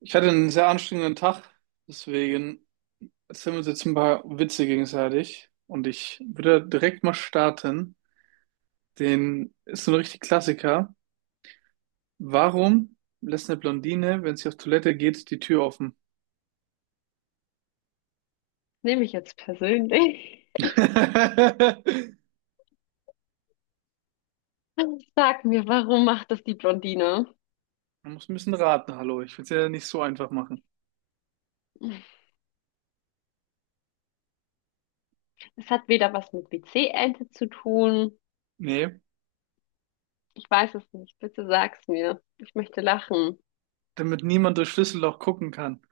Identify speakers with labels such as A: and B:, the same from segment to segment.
A: Ich hatte einen sehr anstrengenden Tag, deswegen erzählen wir uns jetzt ein paar Witze gegenseitig. Und ich würde direkt mal starten. Den ist so ein richtig Klassiker. Warum lässt eine Blondine, wenn sie auf Toilette geht, die Tür offen?
B: Nehme ich jetzt persönlich.
A: Man
B: Sag mir, warum macht das die Blondine?
A: muss ein bisschen raten, hallo. Ich will es ja nicht so einfach machen.
B: Es hat weder was mit WC-Ente zu tun.
A: Nee,
B: Ich weiß es nicht. Bitte sag's mir. Ich möchte lachen.
A: damit niemand durchs Schlüsselloch gucken kann.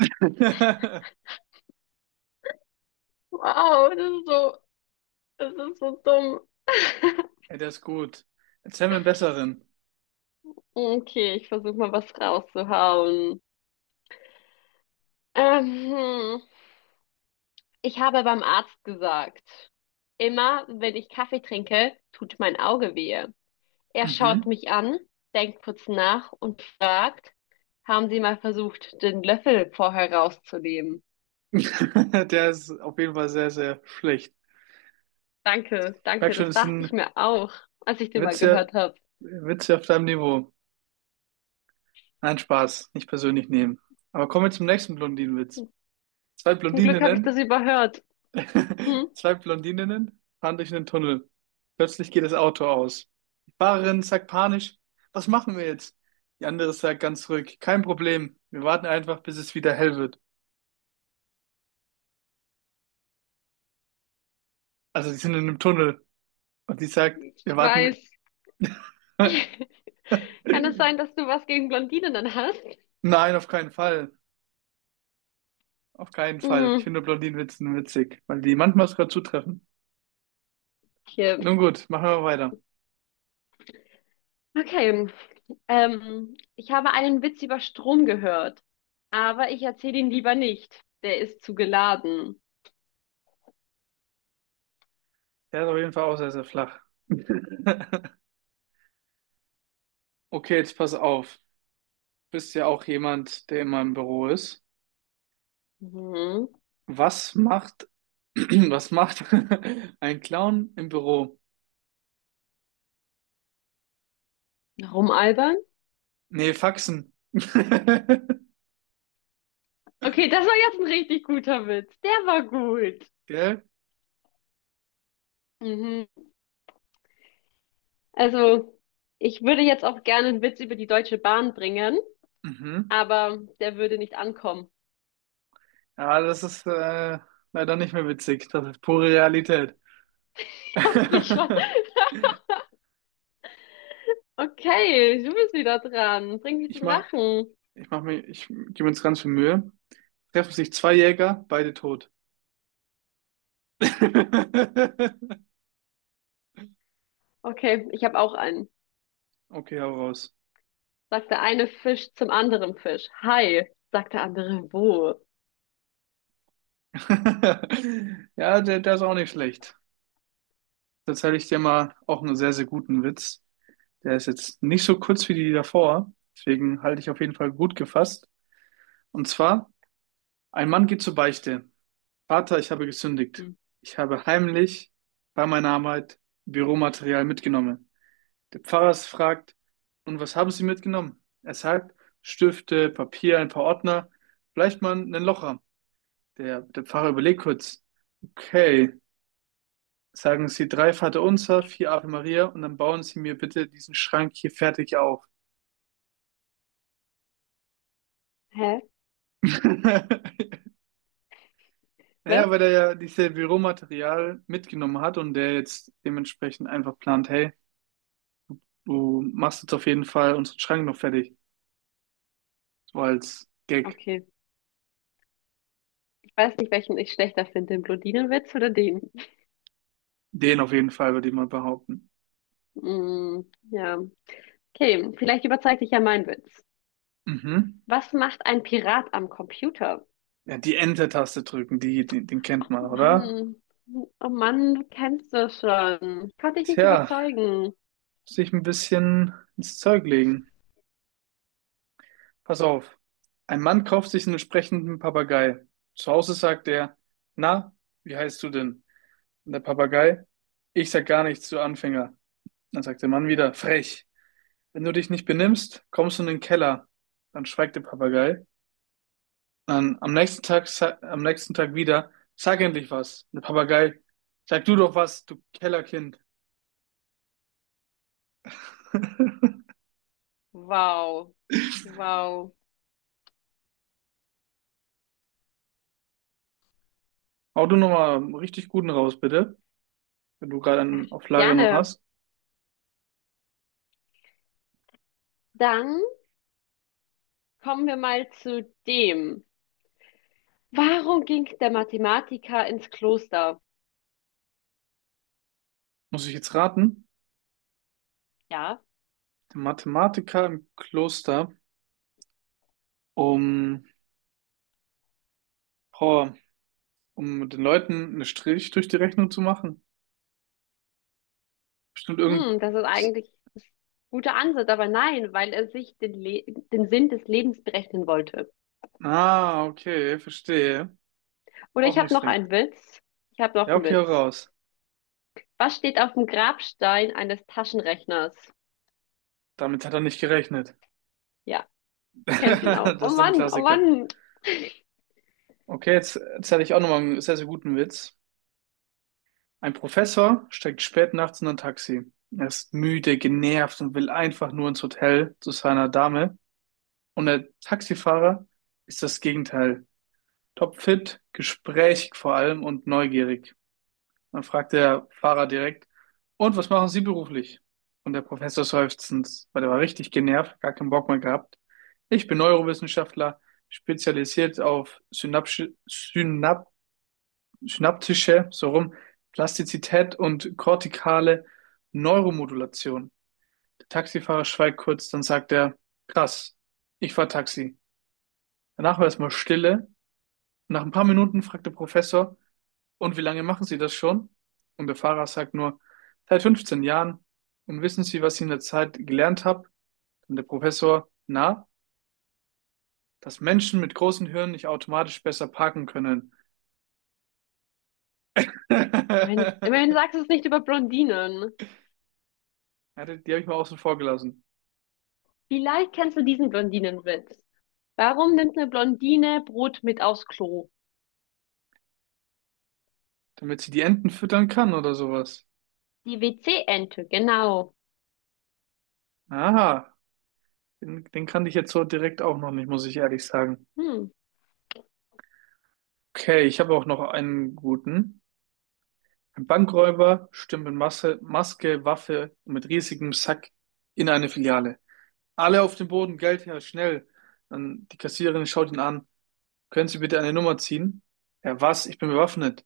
B: Wow, das ist so dumm.
A: Ey, der ist gut. Erzähl mir einen besseren.
B: Okay, ich versuche mal was rauszuhauen. Ähm, hm. Ich habe beim Arzt gesagt, immer wenn ich Kaffee trinke, tut mein Auge weh. Er schaut
A: Mhm.
B: mich an, denkt kurz nach und fragt, haben Sie mal versucht, den Löffel vorher rauszunehmen?
A: Der ist auf jeden Fall sehr, sehr schlecht.
B: Danke,
A: Ich merke
B: danke,
A: schon,
B: das
A: es
B: dachte ich
A: sind
B: mir auch, als ich den mal
A: Witze,
B: gehört habe.
A: Witze auf deinem Niveau. Nein, Spaß, nicht persönlich nehmen. Aber kommen wir zum nächsten Blondinenwitz. Zwei
B: Zum Glück habe ich das
A: Blondininnen,
B: überhört. Hm?
A: zwei Blondininnen fahren durch einen Tunnel. Plötzlich geht das Auto aus. Die Fahrerin sagt panisch, was machen wir jetzt? Die andere sagt ganz ruhig, kein Problem, wir warten einfach, bis es wieder hell wird. Also sie sind in einem Tunnel und die sagt, wir
B: Ich
A: warten mit.
B: weiß. Kann es sein, dass du was gegen Blondinen hast?
A: Nein, auf keinen Fall. Auf keinen Fall. Ich
B: Hm,
A: finde Blondinenwitze witzig, weil die manchmal sogar zutreffen.
B: hier.
A: Nun gut, machen wir weiter.
B: Okay. Ich habe einen Witz über Strom gehört, aber ich erzähle ihn lieber nicht. Der ist zu geladen.
A: Der ist auf jeden Fall auch sehr, sehr flach. Okay, jetzt pass auf. Bist ja auch jemand, der immer im Büro ist.
B: Mhm.
A: Was macht, was macht ein Clown im Büro?
B: Warum, Alba?
A: Nee, Faxen.
B: Okay, das war jetzt ein richtig guter Witz. Der war gut.
A: Gell?
B: Mhm. Also, ich würde jetzt auch gerne einen Witz über die Deutsche Bahn bringen,
A: Mhm.
B: aber der würde nicht ankommen.
A: Ja, das ist leider nicht mehr witzig. Das ist pure Realität.
B: Ich hab mich schon. Okay, du bist wieder dran. Bring mich
A: Ich
B: zum
A: mach,
B: Lachen.
A: Ich gebe mir jetzt ganz viel Mühe. Treffen sich zwei Jäger, beide tot.
B: Okay, ich habe auch einen.
A: Okay, hau raus.
B: Sagt der eine Fisch zum anderen Fisch. Hi, sagt der andere wo?
A: Ja, der ist auch nicht schlecht. Da erzähle ich dir mal auch einen sehr, sehr guten Witz. Der ist jetzt nicht so kurz wie die davor, deswegen halte ich auf jeden Fall gut gefasst. Und zwar, ein Mann geht zur Beichte. Vater, ich habe gesündigt.
B: Hm.
A: Ich habe heimlich bei meiner Arbeit Büromaterial mitgenommen. Der Pfarrer fragt, und was haben Sie mitgenommen? Er sagt, Stifte, Papier, ein paar Ordner, vielleicht mal einen Locher. Der Pfarrer überlegt kurz, okay. Sagen Sie drei Vaterunser, vier Ave Maria und dann bauen Sie mir bitte diesen Schrank hier fertig auf.
B: Hä? Was?
A: Naja, weil er ja dieses Büromaterial mitgenommen hat und der jetzt dementsprechend einfach plant, hey, du machst jetzt auf jeden Fall unseren Schrank noch fertig. So als Gag.
B: Okay. Ich weiß nicht, welchen ich schlechter finde, den Blondinenwitz oder den.
A: Den auf jeden Fall, würde ich mal behaupten.
B: Hm, ja. Okay, vielleicht überzeigt dich ja mein Witz.
A: Mhm.
B: Was macht ein Pirat am Computer?
A: Ja, die Enter-Taste drücken, den kennt
B: Ach
A: man, oder?
B: Mann, oh Mann, du kennst das schon. Ich konnte dich nicht
A: Tja,
B: überzeugen.
A: muss ich ein bisschen ins Zeug legen. Pass auf. Ein Mann kauft sich einen sprechenden Papagei. Zu Hause sagt er, na, wie heißt du denn? Und der Papagei, ich sag gar nichts, du Anfänger. Dann sagt der Mann wieder, frech. Wenn du dich nicht benimmst, kommst du in den Keller. Dann schweigt der Papagei. Dann am nächsten Tag, am nächsten Tag wieder, sag endlich was. Und der Papagei, sag du doch was, du Kellerkind.
B: Wow, wow.
A: Hau du nochmal einen richtig guten raus, bitte. Wenn du gerade
B: Ach,
A: einen auf Lager noch
B: gerne.
A: hast.
B: Dann kommen wir mal zu dem. Warum ging der Mathematiker ins Kloster?
A: Muss ich jetzt raten?
B: Ja,
A: Der Mathematiker im Kloster, um, boah, um den Leuten einen Strich durch die Rechnung zu machen. Bestimmt irgend.
B: hm, das ist eigentlich ein guter Ansatz, aber nein, weil er sich den, Le den Sinn des Lebens berechnen wollte.
A: Ah, okay, verstehe.
B: Oder
A: Auch
B: ich habe
A: nicht
B: noch
A: schlecht.
B: einen Witz. Ich habe noch
A: Ja,
B: einen
A: okay, hau
B: Witz.
A: raus.
B: Was steht auf dem Grabstein eines Taschenrechners?
A: Damit hat er nicht gerechnet.
B: Ja, du kennst ihn auch.
A: Das
B: Oh
A: ist so ein
B: Mann, oh
A: Klassiker.
B: Mann.
A: Okay, jetzt erzähle ich auch nochmal einen sehr, sehr guten Witz. Ein Professor steigt spät nachts in ein Taxi. Er ist müde, genervt und will einfach nur ins Hotel zu seiner Dame. Und der Taxifahrer ist das Gegenteil. Topfit, gesprächig vor allem und neugierig. Dann fragt der Fahrer direkt, und was machen Sie beruflich? Und der Professor seufzend, weil der war richtig genervt, gar keinen Bock mehr gehabt. Ich bin Neurowissenschaftler, spezialisiert auf synaptische, so rum, Plastizität und kortikale Neuromodulation. Der Taxifahrer schweigt kurz, dann sagt er, krass, ich fahr Taxi. Danach war erstmal Stille. Nach ein paar Minuten fragt der Professor, und wie lange machen Sie das schon? Und der Fahrer sagt nur, seit 15 Jahren. Und wissen Sie, was ich in der Zeit gelernt habe? Und der Professor, na, dass Menschen mit großen Hirnen nicht automatisch besser parken können.
B: Immerhin, immerhin sagst du es nicht über Blondinen.
A: Ja, die habe ich mal außen vor gelassen.
B: Vielleicht kennst du diesen Blondinenwitz. Warum nimmt eine Blondine Brot mit aufs Klo?
A: Damit sie die Enten füttern kann oder sowas.
B: Die WC-Ente, genau.
A: Aha, den kannte ich jetzt so direkt auch noch nicht, muss ich ehrlich sagen.
B: Hm.
A: Okay, ich habe auch noch einen guten. Ein Bankräuber stürmt mit Masse, Maske, Waffe und mit riesigem Sack in eine Filiale. Alle auf den Boden, Geld her, schnell. Dann die Kassiererin schaut ihn an. Können Sie bitte eine Nummer ziehen? Er, was? Ich bin bewaffnet.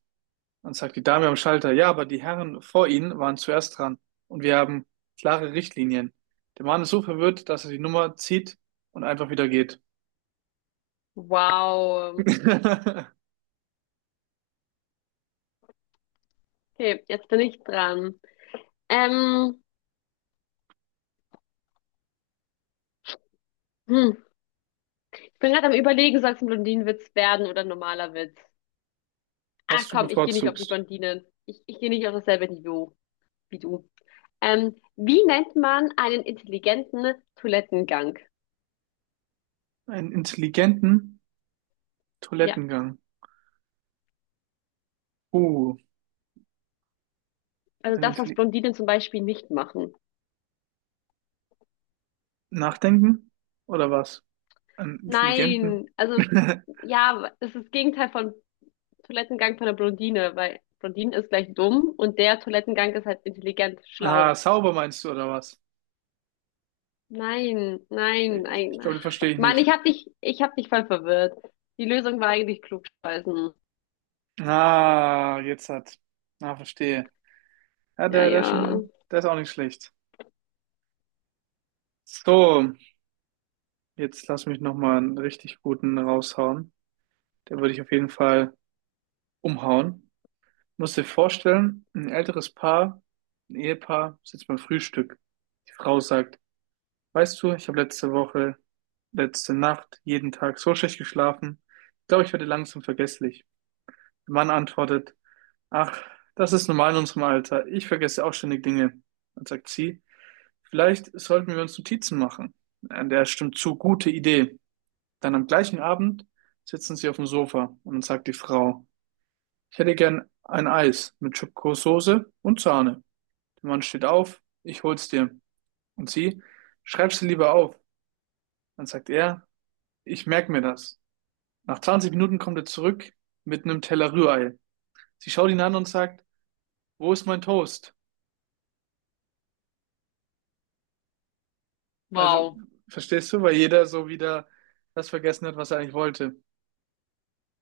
A: Dann sagt die Dame am Schalter, ja, aber die Herren vor Ihnen waren zuerst dran und wir haben klare Richtlinien. Der Mann ist so verwirrt, dass er die Nummer zieht und einfach wieder geht.
B: Wow. Okay, jetzt bin ich dran. Ähm, hm. Ich bin gerade am Überlegen, soll es ein Blondinenwitz werden oder ein normaler Witz? Ah,
A: Was du
B: komm, ich gehe nicht auf die
A: bevorzugst?
B: Blondinen. Ich gehe nicht auf dasselbe Niveau wie du. Wie nennt man einen intelligenten Toilettengang?
A: Einen intelligenten
B: Ja,
A: Toilettengang. Uh,
B: also
A: ein
B: das, was
A: Intelli
B: Blondinen zum Beispiel nicht machen.
A: nachdenken? Oder was? Einen intelligenten?
B: Nein, also ja, das ist das Gegenteil von Toilettengang von der Blondine, weil Blondine ist gleich dumm und der Toilettengang ist halt intelligent,
A: Ah,
B: schlau.
A: sauber meinst du, oder was?
B: Nein, nein,
A: Ich
B: nein.
A: glaube, den
B: Ach,
A: verstehe ich
B: Mann,
A: nicht.
B: ich hab dich voll verwirrt. Die Lösung war eigentlich klugscheißen.
A: Ah, jetzt hat. Ah, verstehe. Ja,
B: Ja,
A: der ist
B: ja.
A: schon, der ist auch nicht schlecht. So, jetzt lass mich nochmal einen richtig guten raushauen. Den würde ich auf jeden Fall umhauen. Musst dir vorstellen, ein älteres Paar, ein Ehepaar, sitzt beim Frühstück. Die Frau sagt, weißt du, ich habe letzte Nacht, jeden Tag so schlecht geschlafen. Ich glaube, ich werde langsam vergesslich. Der Mann antwortet, ach, das ist normal in unserem Alter. Ich vergesse auch ständig Dinge. Dann sagt sie, vielleicht sollten wir uns Notizen machen. An der stimmt zu, gute Idee. Dann am gleichen Abend sitzen sie auf dem Sofa und dann sagt die Frau, ich hätte gern ein Eis mit Schokosoße und Sahne. Der Mann steht auf, ich hol's dir. Und sie, schreib's sie lieber auf. Dann sagt er, ich merk mir das. Nach 20 Minuten kommt er zurück mit einem Teller Rührei. Sie schaut ihn an und sagt, wo ist mein Toast? Also,
B: Wow.
A: verstehst du, weil jeder so wieder das vergessen hat, was er eigentlich wollte.